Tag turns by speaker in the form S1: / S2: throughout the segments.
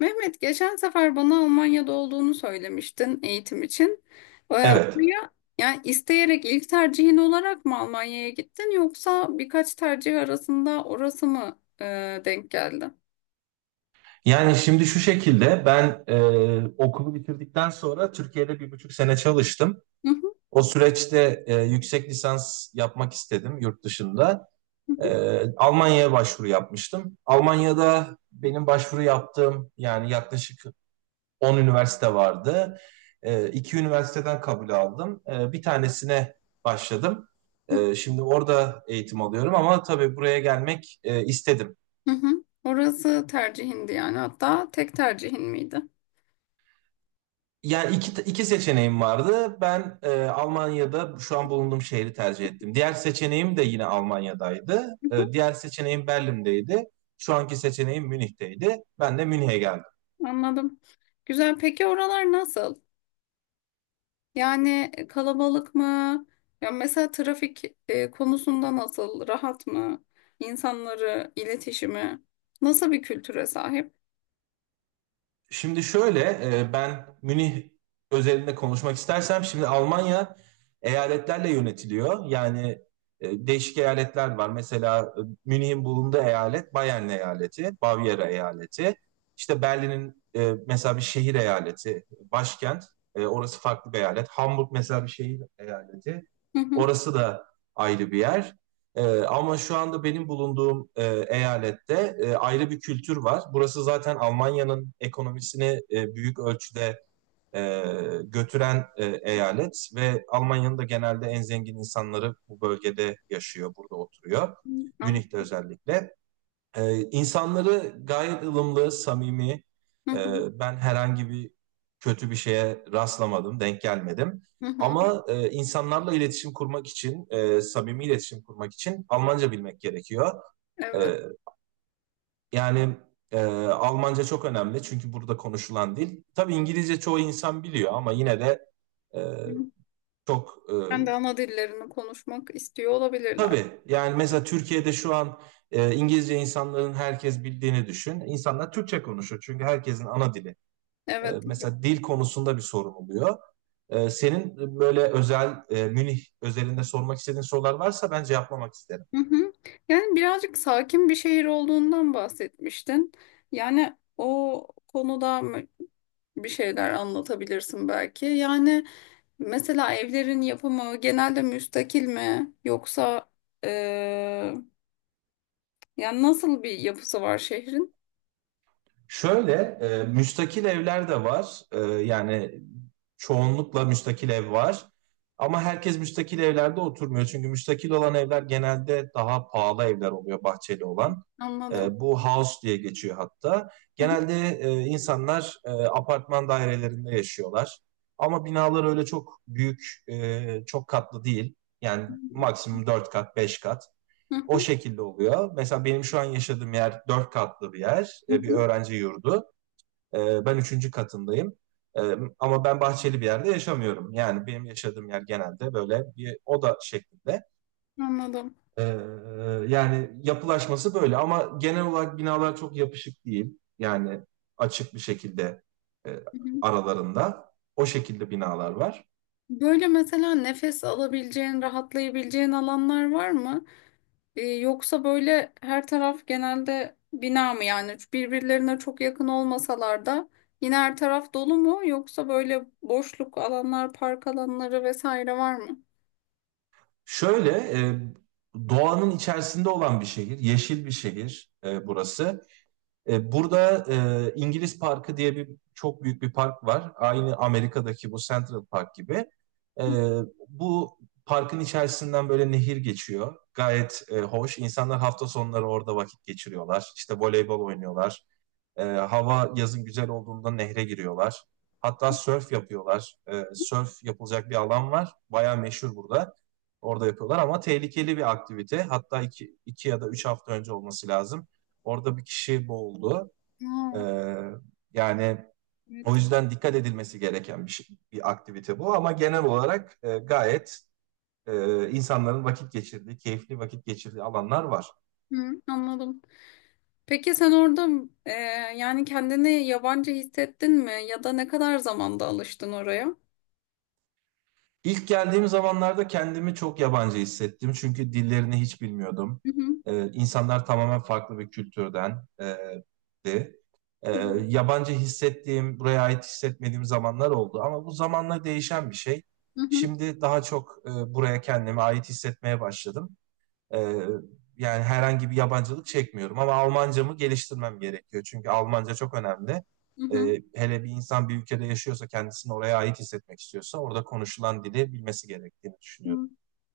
S1: Mehmet, geçen sefer bana Almanya'da olduğunu söylemiştin eğitim için.
S2: Evet.
S1: Oraya yani isteyerek ilk tercihin olarak mı Almanya'ya gittin, yoksa birkaç tercih arasında orası mı denk geldi?
S2: Yani şimdi şu şekilde ben okulu bitirdikten sonra Türkiye'de 1,5 sene çalıştım.
S1: Hı hı,
S2: O süreçte yüksek lisans yapmak istedim yurt dışında.
S1: hı
S2: Almanya'ya başvuru yapmıştım. Almanya'da benim başvuru yaptığım yani yaklaşık 10 üniversite vardı. E, iki üniversiteden kabul aldım. Bir tanesine başladım.
S1: hı,
S2: Şimdi orada eğitim alıyorum ama tabii buraya gelmek istedim.
S1: hı hı. Orası tercihindi yani, hatta tek tercihin miydi?
S2: Yani iki seçeneğim vardı. Ben Almanya'da şu an bulunduğum şehri tercih ettim. Diğer seçeneğim de yine Almanya'daydı.
S1: Hı
S2: Diğer seçeneğim Berlin'deydi. Şu anki seçeneğim Münih'teydi. Ben de Münih'e geldim.
S1: hı. Anladım. Güzel. Peki oralar nasıl? Yani kalabalık mı? Ya mesela trafik konusunda nasıl? Rahat mı? İnsanları, iletişimi nasıl bir kültüre sahip?
S2: Şimdi şöyle, ben Münih özelinde konuşmak istersem şimdi Almanya eyaletlerle yönetiliyor. Yani değişik eyaletler var. Mesela Münih'in bulunduğu eyalet Bayern eyaleti, Bavyera eyaleti. İşte Berlin'in mesela bir şehir eyaleti, başkent. Orası farklı bir eyalet. Hamburg mesela bir şehir eyaleti.
S1: Hı hı.
S2: Orası da ayrı bir yer. Ama şu anda benim bulunduğum eyalette ayrı bir kültür var. Burası zaten Almanya'nın ekonomisini büyük ölçüde e, götüren eyalet ve Almanya'nın da genelde en zengin insanları bu bölgede yaşıyor, burada oturuyor.
S1: An-
S2: Münih'te özellikle. İnsanları gayet ılımlı, samimi.
S1: Hı hı.
S2: Ben herhangi bir kötü bir şeye rastlamadım, denk gelmedim.
S1: Hı hı.
S2: Ama insanlarla iletişim kurmak için, samimi iletişim kurmak için Almanca bilmek gerekiyor.
S1: Evet.
S2: Ee, yani Almanca çok önemli çünkü burada konuşulan dil. Tabii İngilizce çoğu insan biliyor ama yine de e, çok.
S1: Ben de ana dillerini konuşmak istiyor olabilirler.
S2: Tabii. Yani mesela Türkiye'de şu an İngilizce insanların herkes bildiğini düşün. İnsanlar Türkçe konuşuyor çünkü herkesin ana dili. E,
S1: Evet.
S2: mesela dil konusunda bir sorun oluyor. Senin böyle özel, Münih özelinde sormak istediğin sorular varsa ben cevaplamak isterim.
S1: Hı hı. Yani birazcık sakin bir şehir olduğundan bahsetmiştin. Yani o konuda bir şeyler anlatabilirsin belki. Yani mesela evlerin yapımı genelde müstakil mi, yoksa e, yani nasıl bir yapısı var şehrin?
S2: Şöyle, müstakil evler de var. Yani çoğunlukla müstakil ev var. Ama herkes müstakil evlerde oturmuyor. Çünkü müstakil olan evler genelde daha pahalı evler oluyor bahçeli olan.
S1: Anladım.
S2: Bu house diye geçiyor hatta.
S1: Hı
S2: Genelde insanlar apartman dairelerinde yaşıyorlar. Ama binalar öyle çok büyük, çok katlı değil. Yani maksimum 4 kat, 5 kat. O
S1: hı,
S2: şekilde oluyor. Mesela benim şu an yaşadığım yer dört katlı bir yer,
S1: hı
S2: bir
S1: hı.
S2: öğrenci yurdu. Ben üçüncü katındayım. E, ama ben bahçeli bir yerde yaşamıyorum. Yani benim yaşadığım yer genelde böyle bir oda şeklinde.
S1: Anladım.
S2: Ee, yani yapılaşması böyle ama genel olarak binalar çok yapışık değil. Yani açık bir şekilde e,
S1: Hı hı.
S2: aralarında o şekilde binalar var.
S1: Böyle mesela nefes alabileceğin, rahatlayabileceğin alanlar var mı? Yoksa böyle her taraf genelde bina mı, yani birbirlerine çok yakın olmasalar da yine her taraf dolu mu, yoksa böyle boşluk alanlar, park alanları vesaire var mı?
S2: Şöyle, e, doğanın içerisinde olan bir şehir, yeşil bir şehir burası. Burada İngiliz Parkı diye bir çok büyük bir park var. Aynı Amerika'daki bu Central Park gibi. E, bu parkın içerisinden böyle nehir geçiyor. Gayet hoş. İnsanlar hafta sonları orada vakit geçiriyorlar. İşte voleybol oynuyorlar. Hava yazın güzel olduğunda nehre giriyorlar. Hatta sörf yapıyorlar. Sörf yapılacak bir alan var. Bayağı meşhur burada. Orada yapıyorlar ama tehlikeli bir aktivite. Hatta iki, iki ya da üç hafta önce olması lazım. Orada bir kişi boğuldu. Ee,
S1: Aa,
S2: yani
S1: evet.
S2: o yüzden dikkat edilmesi gereken bir aktivite bu. Ama genel olarak gayet insanların vakit geçirdiği, keyifli vakit geçirdiği alanlar var.
S1: Hı, anladım. Peki sen orada e, yani kendini yabancı hissettin mi, ya da ne kadar zamanda alıştın oraya?
S2: İlk geldiğim zamanlarda kendimi çok yabancı hissettim. Çünkü dillerini hiç bilmiyordum.
S1: Hı hı,
S2: İnsanlar tamamen farklı bir kültürden di. Ee,
S1: hı hı,
S2: yabancı hissettiğim, buraya ait hissetmediğim zamanlar oldu. Ama bu zamanla değişen bir şey.
S1: hı hı.
S2: Şimdi daha çok buraya kendimi ait hissetmeye başladım. Ee, yani herhangi bir yabancılık çekmiyorum ama Almancamı geliştirmem gerekiyor. Çünkü Almanca çok önemli. Hele bir insan bir ülkede yaşıyorsa kendisini oraya ait hissetmek istiyorsa orada konuşulan dili bilmesi gerektiğini düşünüyorum.
S1: Hı.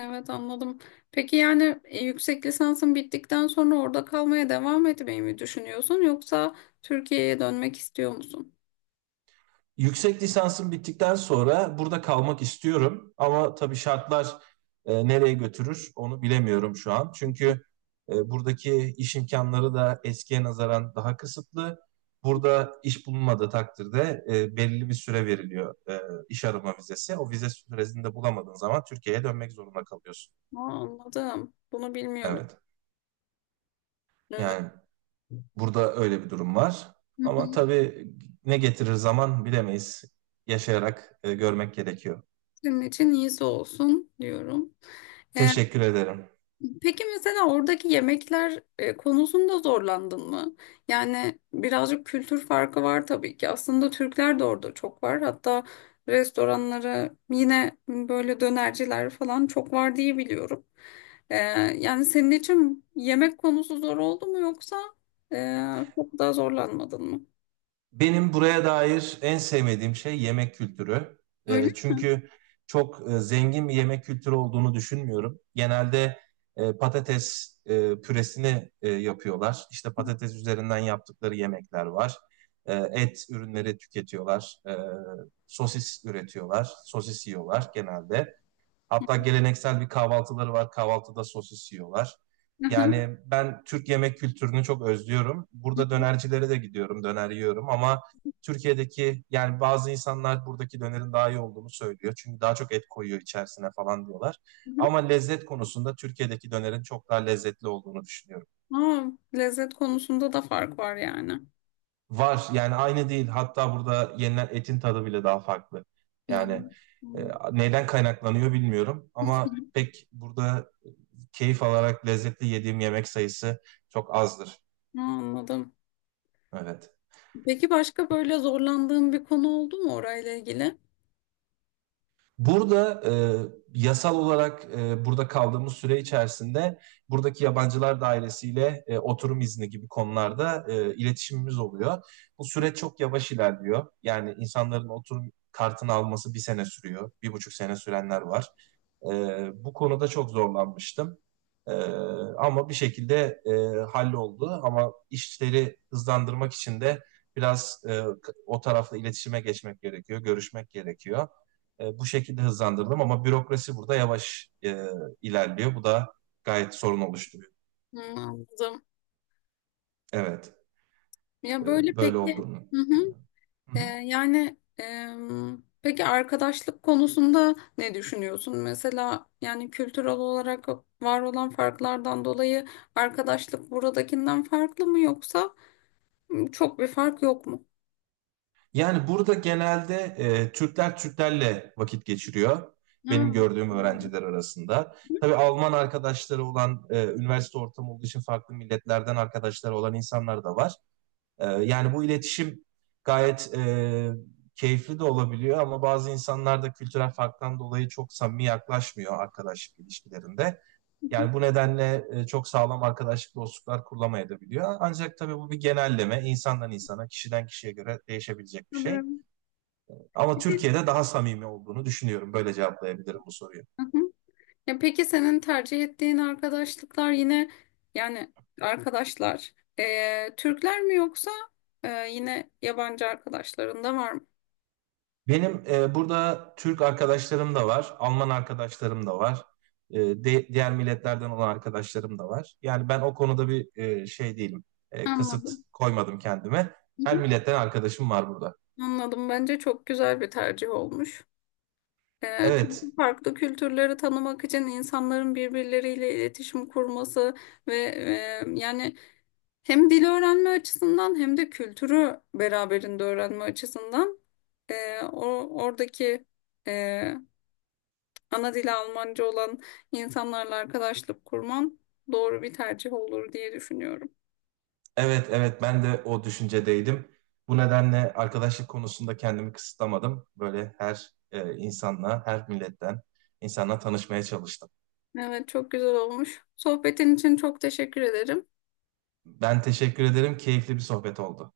S1: Evet, anladım. Peki yani yüksek lisansın bittikten sonra orada kalmaya devam etmeyi mi düşünüyorsun, yoksa Türkiye'ye dönmek istiyor musun?
S2: Yüksek lisansım bittikten sonra burada kalmak istiyorum ama tabii şartlar nereye götürür onu bilemiyorum şu an. Çünkü buradaki iş imkanları da eskiye nazaran daha kısıtlı. Burada iş bulunmadığı takdirde belirli bir süre veriliyor, iş arama vizesi. O vize süresini de bulamadığın zaman Türkiye'ye dönmek zorunda kalıyorsun.
S1: Aa, anladım. Bunu bilmiyordum.
S2: Evet.
S1: Evet.
S2: Yani burada öyle bir durum var.
S1: Hı
S2: Ama
S1: hı.
S2: tabii ne getirir zaman bilemeyiz. Yaşayarak görmek gerekiyor.
S1: Senin için iyisi olsun diyorum. Ee,
S2: Teşekkür ederim.
S1: Peki mesela oradaki yemekler konusunda zorlandın mı? Yani birazcık kültür farkı var tabii ki. Aslında Türkler de orada çok var. Hatta restoranları, yine böyle dönerciler falan çok var diye biliyorum. E, Yani senin için yemek konusu zor oldu mu, yoksa çok daha zorlanmadın mı?
S2: Benim buraya dair en sevmediğim şey yemek kültürü.
S1: Öyle
S2: E,
S1: mi?
S2: çünkü çok zengin bir yemek kültürü olduğunu düşünmüyorum. Genelde patates püresini yapıyorlar. İşte patates üzerinden yaptıkları yemekler var. Et ürünleri tüketiyorlar. Sosis üretiyorlar. Sosis yiyorlar genelde. Hatta geleneksel bir kahvaltıları var. Kahvaltıda sosis yiyorlar.
S1: Hı hı.
S2: Yani ben Türk yemek kültürünü çok özlüyorum.
S1: Hı hı.
S2: Burada dönercilere de gidiyorum, döner yiyorum ama Türkiye'deki yani bazı insanlar buradaki dönerin daha iyi olduğunu söylüyor. Çünkü daha çok et koyuyor içerisine falan diyorlar.
S1: Hı hı.
S2: Ama lezzet konusunda Türkiye'deki dönerin çok daha lezzetli olduğunu düşünüyorum.
S1: Aa, lezzet konusunda da fark var yani.
S2: Var yani aynı değil. Hatta burada yenilen etin tadı bile daha farklı.
S1: Hı.
S2: Yani
S1: Hı.
S2: neyden kaynaklanıyor bilmiyorum ama pek burada keyif alarak lezzetli yediğim yemek sayısı çok azdır.
S1: Aa, anladım.
S2: Evet.
S1: Peki başka böyle zorlandığın bir konu oldu mu orayla ilgili?
S2: Burada yasal olarak burada kaldığımız süre içerisinde buradaki yabancılar dairesiyle oturum izni gibi konularda iletişimimiz oluyor. Bu süreç çok yavaş ilerliyor. Yani insanların oturum kartını alması bir sene sürüyor, 1,5 sene sürenler var. Bu konuda çok zorlanmıştım. E, ama bir şekilde halloldu. Ama işleri hızlandırmak için de biraz o tarafla iletişime geçmek gerekiyor, görüşmek gerekiyor. Bu şekilde hızlandırdım ama bürokrasi burada yavaş ilerliyor. Bu da gayet sorun oluşturuyor.
S1: Hı, anladım.
S2: Evet,
S1: Ya böyle
S2: böyle
S1: peki,
S2: olduğunu.
S1: hı hı.
S2: Hı hı.
S1: Peki arkadaşlık konusunda ne düşünüyorsun? Mesela yani kültürel olarak var olan farklardan dolayı arkadaşlık buradakinden farklı mı, yoksa çok bir fark yok mu?
S2: Yani burada genelde Türkler Türklerle vakit geçiriyor.
S1: Ha,
S2: Benim gördüğüm öğrenciler arasında. Tabii Alman arkadaşları olan, üniversite ortamı olduğu için farklı milletlerden arkadaşları olan insanlar da var. Yani bu iletişim gayet keyifli de olabiliyor ama bazı insanlar da kültürel farktan dolayı çok samimi yaklaşmıyor arkadaşlık ilişkilerinde. Yani bu nedenle çok sağlam arkadaşlık dostluklar kurulamayabiliyor. Ancak tabii bu bir genelleme, insandan insana, kişiden kişiye göre değişebilecek bir şey.
S1: tabii.
S2: Ama
S1: Peki.
S2: Türkiye'de daha samimi olduğunu düşünüyorum. Böyle cevaplayabilirim bu soruyu.
S1: Hı hı. Ya peki senin tercih ettiğin arkadaşlıklar yine yani arkadaşlar Türkler mi, yoksa yine yabancı arkadaşların da var mı?
S2: Benim burada Türk arkadaşlarım da var, Alman arkadaşlarım da var, diğer milletlerden olan arkadaşlarım da var. Yani ben o konuda bir şey değilim, kısıt
S1: Anladım.
S2: koymadım kendime.
S1: Hı
S2: Her
S1: hı.
S2: milletten arkadaşım var burada.
S1: Anladım. Bence çok güzel bir tercih olmuş.
S2: Evet,
S1: Çünkü farklı kültürleri tanımak için insanların birbirleriyle iletişim kurması ve yani hem dil öğrenme açısından, hem de kültürü beraberinde öğrenme açısından o oradaki ana dili Almanca olan insanlarla arkadaşlık kurman doğru bir tercih olur diye düşünüyorum.
S2: evet, evet ben de o düşüncedeydim. Bu nedenle arkadaşlık konusunda kendimi kısıtlamadım. Böyle her insanla, her milletten insanla tanışmaya çalıştım.
S1: Evet, çok güzel olmuş. Sohbetin için çok teşekkür ederim.
S2: Ben teşekkür ederim, keyifli bir sohbet oldu.